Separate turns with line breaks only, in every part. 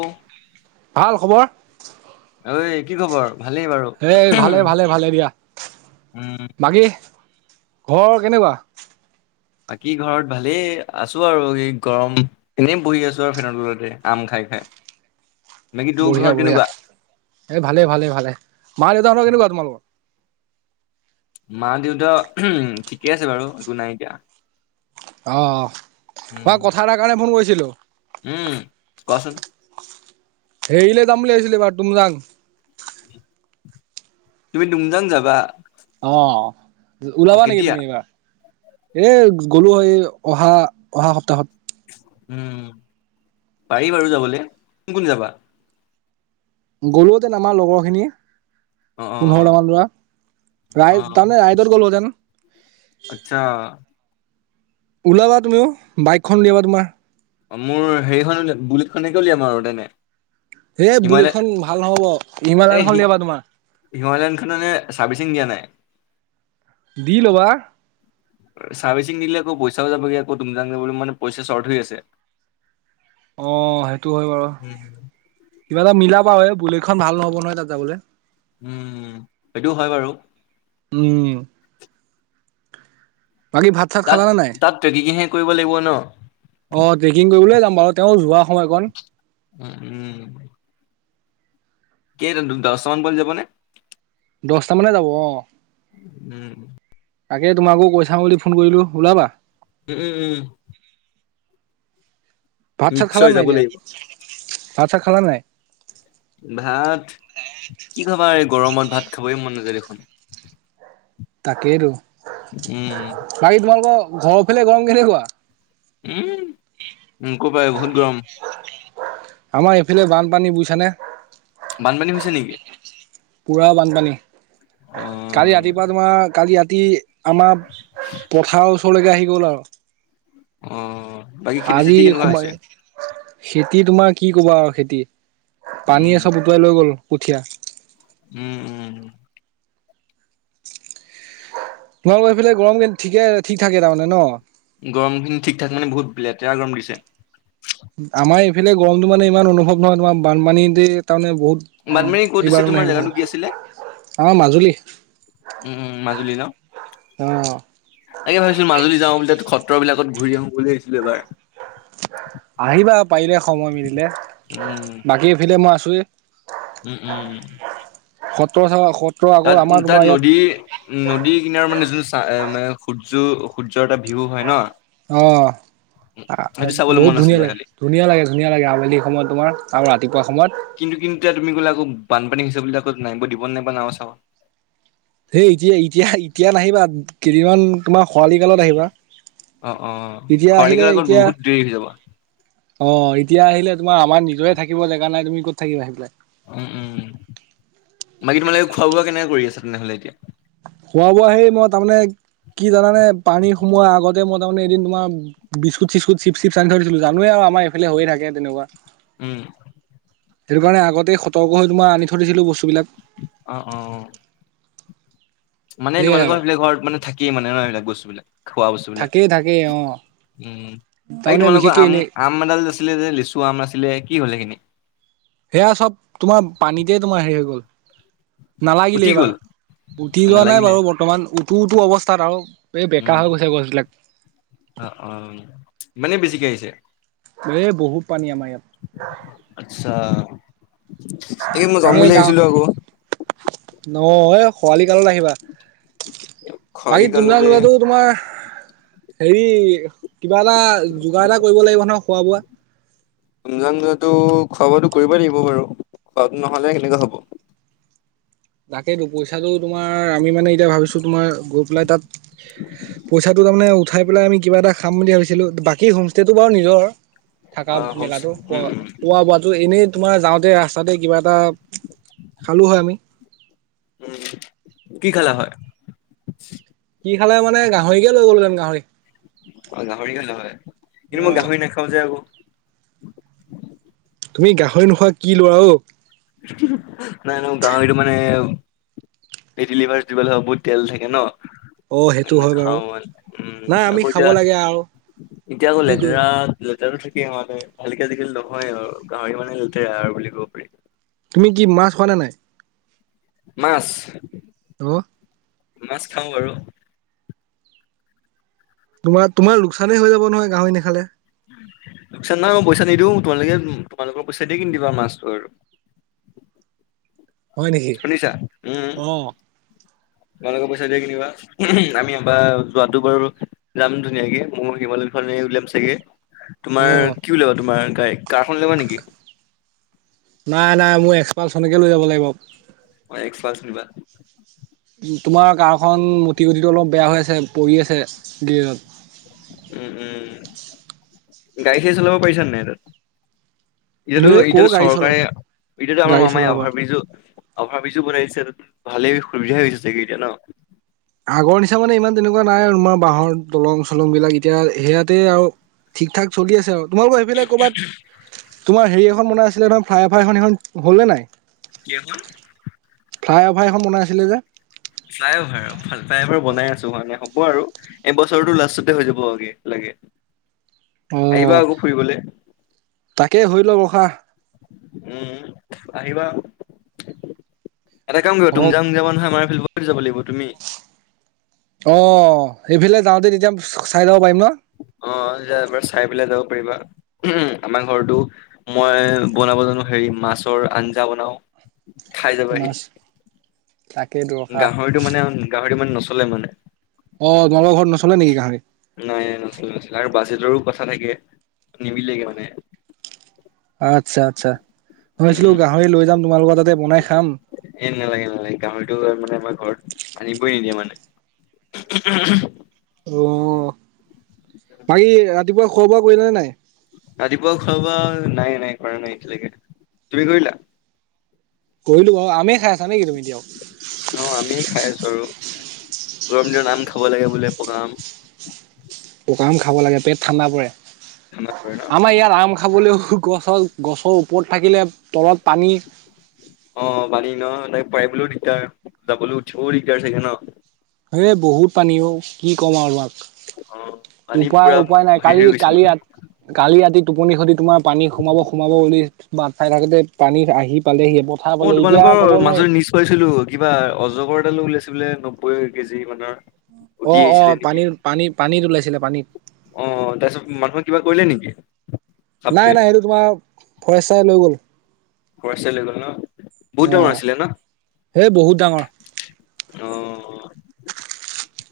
অ',
ভাল খবৰ?
ঐ কি খবৰ? ভালেই বাৰু
এই ভালে-ভালে-ভালে দিয়া
উম
বাকী ঘৰ কেনেকুৱা?
বাকী ঘৰত ভালেই আছো আৰু এই গৰম এনে বহি আছো আৰু ফেনৰ তলতে আম খাই। [inaudible] বাকী তোৰ ঘৰত
বঢ়িয়া-বঢ়িয়া
কেনেকুৱা
এই ভালে-ভালে-ভালে মা দেউতা হতৰ কেনেকুৱা তোমালোকৰ
মা-দেউতা ঠিকে আছে বাৰু একো নাই এতিয়া।
অ', মই
উম
কথা এটা কাৰণে ফোন কৰিছিলো।
উম কোৱাচোন
হেৰিলে যাম বুলি ভাবিছিলোঁ এইবাৰ তুমজাং
তুমি তুমজাং যাবা?
অ
অ
ওলাবা নেকি
কেতিয়া
তুমি এইবাৰ এহ গ'লো হয় অহা-অহা সপ্তাহত
উম পাৰি বাৰু যাবলৈ কোন কোন যাবা?
গৰুৱতে আমাৰ লগৰ খিনি
অ অ
পোন্ধৰটা মান ল'ৰা
অ
ৰাই তাৰমানে ৰাইদৰ গ'লোহেতেন।
আচ্ছা।
ওলাবা তুমিও বাইকখন উলিয়াবা তোমাৰ।
অ', মোৰ হেৰিখনল বুলিত খনেকে উলিয়াম আৰু তেনে
এ!
হিমালয়
বুলেটখন ভাল নহ'ব, ইিমালয়ানখন উলিয়াবা তোমাৰ।
হিমালয়নখননে চাৰ্ভিচিং দিয়া নাই।
দি ল'বা।
চাৰ্ভিচিং দিলে আকৌ পইচাও যাবগৈ, আকৌ তুমজাং যাবলৈ মানে পইচা চ্বৰ্ট হৈ আছে।
অ, সেইটো হয় বাৰু
উম।
কিবা এটা মিলাবা। বুল খন ভাল নহ'ব নহয় তাত যাবলৈ।
উম, সেইটো হয় বাৰু।
উম, । বাকী ভাত চাত
তাত
খালা নে নাই অ
তাত ট্ৰেকিংহে কৰিব লাগিব ন?
ট্ৰেকিং কৰিবলৈ যাম বাৰু। তেওঁ যোৱা সময়কণ।
উম, উম। কেই তুমতাং দহটামান ব যাব নে?
দচটা মানে যাব, অ,
উম,
তাকে তোমাকো কৈ চাম বুলি ফোন কৰিলো ওলাবা।
উম, উম, উম।
ভাত চাত খালা
নিশ্চয়
নাই,
যাব
এতিয়া
লাগিব।
ভাত চাত খালা নাই?
ভাত কি খাবা? এই গৰমত ভাত খাবই মন নাযায় দেখোন।
তাকেইটো।
উম,
ঘৰৰ ফালে গৰম কেনেকুৱা?
উম, উ, নকবাই বহুত গৰম।
আমাৰ এইফালে বানপানী বুজিছানে?
বানপানী হৈছে নেকি?
পুৰা বানপানী কালি
অ',
ৰাতিপুৱা, তোমাৰ কালি ৰাতি আমাৰ পথাৰৰ ওচৰলৈকে আহি গ'ল আৰু
অ, বাকী খেতি
আজি
চেতি কেনেকুৱা
সোমাই
হৈছে?
খেতি তোমাৰ কি কবা আৰু খেতি পানী চব উটুৱাই লৈ গ'ল কঠীয়া।
উম, উম, উম।
তোমালোকৰ সিফালে গৰম ঠিকে ঠিক থাকে তাৰমানে ন।
গৰমখিনি ঠিক ঠাক মানে বহুত লেতেৰা গৰম দিছে।
আমাৰ এইফালে গৰমতটো মানে ইমান অনুভৱ নহয় তোমাৰ বানপানী দ তাৰমানে।
বানপানী ক'ত
বহুত
দিছে তোমাৰ
এইবাৰণে
জেগাটো কি আছিলে?
আমাৰ মাজুলী
উম, উম, মাজুলী ন,
অ'।
তাকে ভাবিছিলো মাজুলী যাওঁ বুলি খত। তৰলাকত ঘূৰি আহো বুলি আহিছিলো এবাৰ।
আহিবা পাৰিলে সময় মিলিলে
উম,
বাকী এফালে মই আছোৱেই।
উম, উম, ।
থকাত সত
তাত তাত নদী উ নদী কিনাৰ মানে যোন চ ম সূৰ্য সূৰ্য। এটা ভিউ হয় ন।
অ'।
সেইটো চাবলৈ
বহুত
মন
ধুনীয়া
আছিলে
লাগে
খালি
ধুনীয়া, লাগে ধুনীয়া লাগে আবেলি সময়ত তোমাৰ। আৰু ৰাতিপুৱা সময়ত
কিন্তু কিন্তু এতিয়া তুমি গ'লে আকৌ বানপানী হৈছে বুলি আকৌ নাই দিব নাইবা নাও চা।
হেই এতিয়াঁ, এতিয়াঁ, এতিয়াঁ নাহিবা কেইদিনমান তোমাৰ খৰালি কালত আহিবা।
অ', অ',
এতিয়া,
খৰালিকাল
আহিলে
আকৌ
এতিয়া,
বহুত দেৰি হৈ যাব।
আহ। এতিয়া আহিলে তোমাৰ আমাৰ নিজৰে থাকিব জেগা নাই, তুমি ক'ত থাকিব আহি পেলাই।
উম, উম, বাকী তোমালোকে খোৱা বোৱা কেনেকে কৰি আছা তেনেহ'লে এতিয়া?
খোৱা বোৱা সেই মই তাৰমানে কি জানে পানী সোমোৱাৰ আগতে মই তাৰমানে এদিন তোমাৰ বিস্কুট চি্ুট চিপ চিপ চানি থৰি দিছিলো জানোৱে আৰু আমাৰ এইফালে হৈয়ে থাকে তেনেকুৱা।
উম।
সেইটো কাৰণে আগতেই সতৰ্ক হৈতো মই আনি থৈ দিছিলো বস্তু বিলাক।
অ' অ' অ। মানে
সেয়াই আৰু
তোমালোকৰ সেফালে ঘৰত মানে থাকি মানে ন [unintelligible] বস্তু বিলাক।
থাকেই, থাকেই অ'।
উম, এই
তাৰমানে
তোমালোকৰ
বিশেষকে
আম
এনেই
আম এডাল আছিলে যে লিচু আম আছিলে কি হ'ল সেখিনি?
সেয়া চব তোমাৰ পানীতে তোমাৰ হেৰি হৈ গ'ল। নালাগিলে
উঠি গ'ল
এইবাৰ উঠি যোৱা নাই
নালাগিলে
বাৰু বৰ্তমান উটো-উটো অৱস্থাত আৰু। এই বেকা
উম
হৈ গৈছে গছবিলাক।
অ' অ' ইমানে বেছিকে আহিছে।
এ বহুত পানী আমাৰ ইয়াত।
আচছা [unintelligible] যাম বুলি ভাবিছিলো আকৌ।
নহ এ খৰালি কালত আহিবা।
খৰালি
বাকী তুমজাং
কাললে
জোৱাতো তোমাৰ হেৰি কিবা এটা যোগাৰ এটা কৰিব লাগিব নহয় খোৱা বোৱা ।
তুমজাং যোৱাতো খোৱা বোৱাতো কৰিবই লাগিব বাৰু খোৱাটো নহলে কেনেকে হব।
তাকেইেতো পইচাটো তোমাৰ আমি মানে এতিয়া ভাবিছো তোমাৰ গৈ পেলাই তাত পইচাটো তাৰমানে উঠাই পেলাই আমি কিবা এটা খাম বুলি ভাবিছিলো বাকী হোমষ্টেটো বাৰু নিজৰ। থাকা
অ হোমচ
মেলাতো
উম উম
খোৱা বোৱা তো এনেই তোমাৰ যাওঁতে ৰাস্তাতে কিবা এটা খালোঁ হয় আমি ।
উম, কি খালা হয়?
কি খালা হয় মানে গাহৰিকে লয় গলো হেতেন গাহৰি।
অ' গাহৰি খালা হয় কিন্তু মই
অ
গাহৰি নাখাও যে আকৌ।
তুমি গাহৰি নোখোৱা কি লোৱা ও?
নাই গাহৰিতো মানে এই ফেটি লিভাৰ [unintelligible] বহুত তেল থাকে ন।
অ সেইটো হয় বাৰু
নাখাও মানে
নাই
উম
আমি
আক
খাব
এতিয়া
লাগে আৰু
এতিয়া আকও
কি কৰিবা
লেতেৰা লেতেৰা থাকেই মানে ভালকে আজিকালি নহয় আৰু গাহৰি মানে লেতেৰা আৰু বুলি ক'ব পাৰি।
তুমি কি মাছ খোৱা নে নাই?
মাছ
আৰু
মাছ খাওঁ বাৰু।
তোমাৰ তোমাৰ লোকচানেই হৈ যাব নহয় গাহৰি নাখালে।
লোকচান নহয় মই পইচা নিদিওঁ তোমালোকে তোমালোকৰ পইচা দি কিনি দিবা মাছটো আৰু।
[inaudible] হয় নেকি
সুনিছা উম।
অ
তোমালোকৰ পইচা দিয়ে কিনিবা আমি এবাৰ যোৱাাতটো বাৰু যাম ধুনীয়াকে মোৰ হিমালয়খন উলিয়াম চাগে
অঁ
তোমাৰ কি উলিয়াবা তোমাৰ গাড়ি কাৰখন উলাবা নেকি?
নাই নাই মোৰ এক্সপালচনকে [inaudible]
অ' এক্সপালচ নিবা।
তোমাৰ কাৰখন মুটি গটিটো অলপ বেয়া হৈ আছে পৰি আছে গেৰেজত।
উম, উম গাড়ী খন চলাব পাৰিছা নাই তাত? ইহতেতো
এই ক
এতিয়া
গাড়ী চলা
চৰকাৰে এটিয়াতো আমাৰ
গাড়ী
মামাই
চলাব পাৰ
অভাৰ ব্ৰিজ অভাৰ ব্ৰিজও বনাই দিছে। ভালেই সুবিধা হৈছে চাগে এতিয়া ন।
আগৰ নিচা মানে ইমান তেনেকুৱা নাই আৰু তোমাৰ বাহৰ দলং চলং বিলাক এতিয়া সেয়াতে আৰু ঠিক ঠাক চলি আছে আৰু। তোমালোক সেইফালে ক'বাত তোমাৰ হেৰি এখন বনাই আছিলে ফ্ৰাই ফাইখন হ'ল নে নাই
কেহল
ফ্লাইঅভাৰ এখন বনাইছিলে যে
ফলাই অভাৰাইভাৰ বনাই আছো হয়ে হ আৰু এইবছৰটোো লাষ্টতে হৈ যাবগে লাগে
অ
আহিবা আকৌ ফুৰিবলে
তাকেই ধ ল কখা
উম আহিবা এটা কাম কৰিব তুমামা যাব নয় আমাৰ ফ্বত যাব লাগিব তুমি
অ এইফালে যাওঁতে তেতিয়া চাই লওঁ
অ এবাৰ চাই পেলাই যাব পাৰিবা আমাৰ ঘৰতো মই বনাব জানো হেৰি মাছৰ আঞ্জা বনাও খাই য পাৰি
মাছ তাকেইতো ৰখা
গাহৰিটো মানে গাহৰিটো মানে নচলে মানে
অঁ তোমালোকৰ ঘৰত নচলে নেকি গাহৰি
নাই নাই নচছিল আৰু বছি জৰু পচা থাকে নিমিলেগে মানে
আচ্ছা আচ্ছা ভইিছিলো গাহৰি লৈ যাম তোমালোকৰ তাতে বনাই খাম
এন নালাগেনালাগ কাম মানে আমাৰ ঘৰত আনিবই নিদিয়ে মানে
অ বাকী ৰাতিপুৱা খোৱা বোৱা কৰিলে নে নাই
ৰাতিপুৱা খোৱাাবা নাই নাই কৰা নাই এতিয়ালৈকে তুমি কৰিলা
কলো ব আমে খাইছা নেকি তুমি এতিয়াও
অ আমি খাই আছো আৰু গৰমজ নাম খাব লাগে বোলে পকাম
পকা আম খাব লাগে পেট ঠাণ্ডা পৰে
ঠাণ্ডা পৰে ন
আমাৰ ইয়াত আম খাবলৈও গছত গছৰ ওপৰত থাকিলে তলত পানী
ত পাৰলৈ দিগদাৰ যাবলৈ উও দিগদাৰ চেইাগে ন
এই বহুত পানীও কি ক'ম আৰু তোমাক
অ পানী
উপায়
পুৰা
উপায় নাই
হেৰি
কালি
হৈ গৈছে
কালি
মানে
ৰাতি কালি ৰাতি টোপনি সধ তোমাৰ পানী সোমাব সোমাব বুলি বাট চাই থাকোতে পানী আহি পালেহি পথাৰ
অ
পালে এতিয়া ক'ব
তোমালোকৰ
নোৱাৰি
মাজুল নিজ পাইছিলো কিবা অজগৰ এালো ওলিয়াইছে বলে নব্বৈ কেজি মানৰ
অ
উটি
অ
আহিছিলে নেকি
পানীৰ পানী পানীত ওলাইছিলে পানীত
অ তাৰ পিছত মানুহ কিবা কৰিলে নেকি
নাই
সাপটোৱে
নাই সেইটো তোমাৰ ফৰেচাই লৈ গ'ল
কচাল গ ন বহুত
অ
দঙৰ আছিলে ন
সেই বহুত ডাঙৰ
অ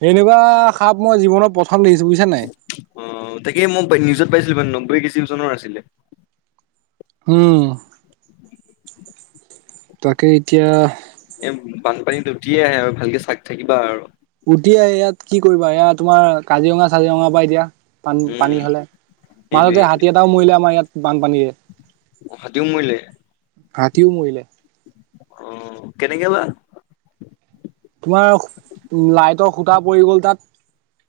সেনেকুৱা সাপ মই জীৱনত প
আহ তাকে মই নিউজত পাইছিলো মানে নব্বৈ কেছি চনৰ আছিলে
হ তাকে এতিয়া
এ বানপানীত উঠিয়ে আহে আৰু ভালকে চাক থাকিবা আৰু
উটি আহ ইয়াত কি কৰিবা এয়া তোমাৰ কাজিৰঙা কাজিৰঙা পৰা এতিয়া পানী পানী
উম
হলে
সেইটোৱে
মাজতে হাতী
সেইটোৱে
এটাও মৰিলে আমাৰ ইয়াত বানপানীৰে
হাতীও মৰিলে
হাতীও মৰিলে
উম কেনেকে বা
তোমাৰ লাইটৰ ঘুটা পৰি গ'ল তাত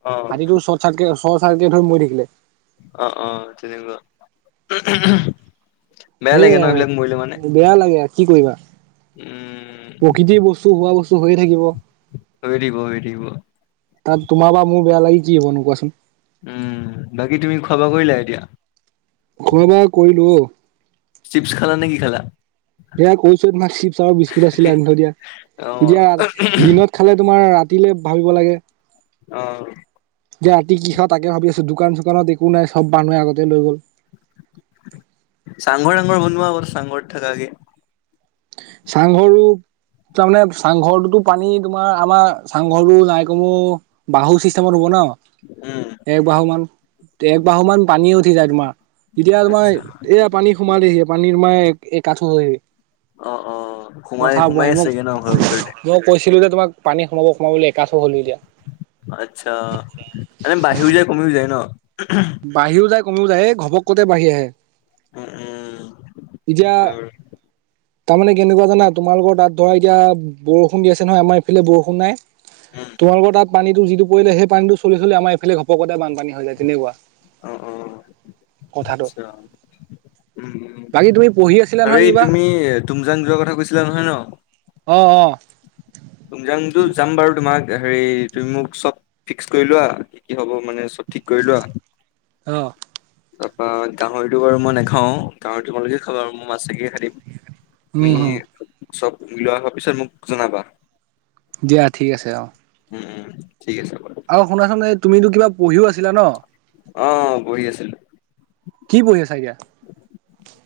অ
হাতীটো চৰ্ট চাৰক চৰ্ট চাৰকেট হৈ মৰি থাকিলে
অ অ তেনেকুৱা [inaudible]
সে
লাগে ন
আৰু
এইবিলাক মৰিলে মানে
বেয়া লাগে আছে কি কৰিবা
উম
প্ৰকৃতিৰ বস্তু হোৱা বস্তু হৈয়ে থাকিব ।
হৈ থাকিব হৈ থাকিব ।
তাত তোমাৰ বা মোৰ বেয়া লাগি কি হ'বনো কোৱাচোন?
উম, বাকী তুমি খোৱা বোৱা কৰিলা এতিয়া?
খোৱা বোৱা কৰিলোঁ অ',
চিপছ খালা নে কি খালা?
সেয়া কৈছোঁ তোমাক চিপছ আৰু বিস্কুট আছিলে আনি থৈ দিয়া
অ
। এতিয়া দিনত খালে তোমাৰ ৰাতিলে ভাবিব লাগে ।
অ',
যে ৰাতি কি খাওঁ তাকে ভাবি আছোঁ দোকান চোকানত একো নাই সব মানুহে আগতে লৈ গ'ল ।
চাংঘৰ চাংঘৰ বনোৱা আকৌ চাংঘৰত থাকাগে ।
চাংঘৰো তাৰমানে চাংঘৰটোতো পানী তোমাৰ আমাৰ চাংঘৰটো নাই কমেও বাঁহৰ চিষ্টেমত হব ন
উম
। এক বাহু মান এক বাহু মান পানী উঠি যায় তোমাৰ । তেতিয়া
আচ্ছা
তোমাৰ এয়া পানী সোমালেহি পানীৰ তোমাৰ এক আঠো হয় হি ।
অ অ সোমাই
কথা
সোমাই
বহি মোক
আছেগে ন ঘৰৰ ভিতৰতে
মই কৈছিল হিলিলে তোমাক পানী সোমাব সোমাব বুলি এক আঠো হ'ল হি এতিয়া ।
আচ্ছা মানে বাঢ়িও যায়, কমিও যায় ন ।
বাঢ়িও যায় কমিও যায় এই ঘপক কতে বাঢ়ি আহে ।
উম উম
এতিয়া
হয়
তাৰমানে কেনেকুৱা জানা তোমালোকৰ তাত ধৰা এতিয়া বৰষুণ দি আছে নহয় আমাৰ ইফালে বৰষুণ নাই
উম
তোমালোকৰ তাত পানীটো যিটো পৰিলে সেই পানীটো চলি চলি আমাৰ এইফালে ঘপকতে বানপানী হৈ যায় তেনেকুৱা ।
অ ', অ', আচ্ছা উম, উম,
বাকী তুমি পঢ়ি আছিলা
আৰু
নহয়
এই
কিবা
তুমি তুমজাং যোৱা কথা কৈছিলা নহয় ন ।
অ', অ',
যাম বাৰু তোমাক হেৰি তুমি মোক চব ফিক্স কৰি লোৱা কি কি হ'ব মানে চব ঠিক কৰি লোৱা
অ',
তাৰপা গাহৰিটো বাৰু মই নাখাওঁ, গাহৰি তোমালোকে খাবা আৰু মই মাছগে খায় তুমি
উম হম
চব উলোৱা হোৱাৰ পিছত মোক জনাবা ।
দিয়া ঠিক আছে অ',
উম, উম, ঠিক আছে ।
আৰু শুনাচোন এই তুমিতো কিবা পঢ়িও আছিলা ন ।
অ', পঢ়ি আছিলোঁ ।
কি পঢ়ি আছা এতিয়া?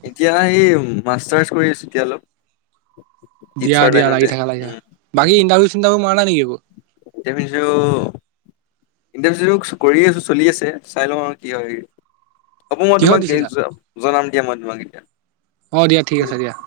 এতিয়া সেই মাষ্টাৰ্চ কৰি আছোঁ এতিয়া অলপ ।
দিয়া দিয়া লাগি থাকা লাগি থাকা
উম
বাকী ইণ্টাৰভিউ চিন্তাৰভিউ মাৰা নাই নেকি একো?
ইণ্টাৰভিউ ইণ্টাৰভিউ চিন্টাৰভিউ কৰি আছোঁ চলি আছে চাই লওঁ আৰু কি হয় । হ'ব মই
কিহত
তোমাক
দিছিলা
জনাম দিয়া মই তোমাক এতিয়া ।
অ', দিয়া ঠিক আছে দিয়া ।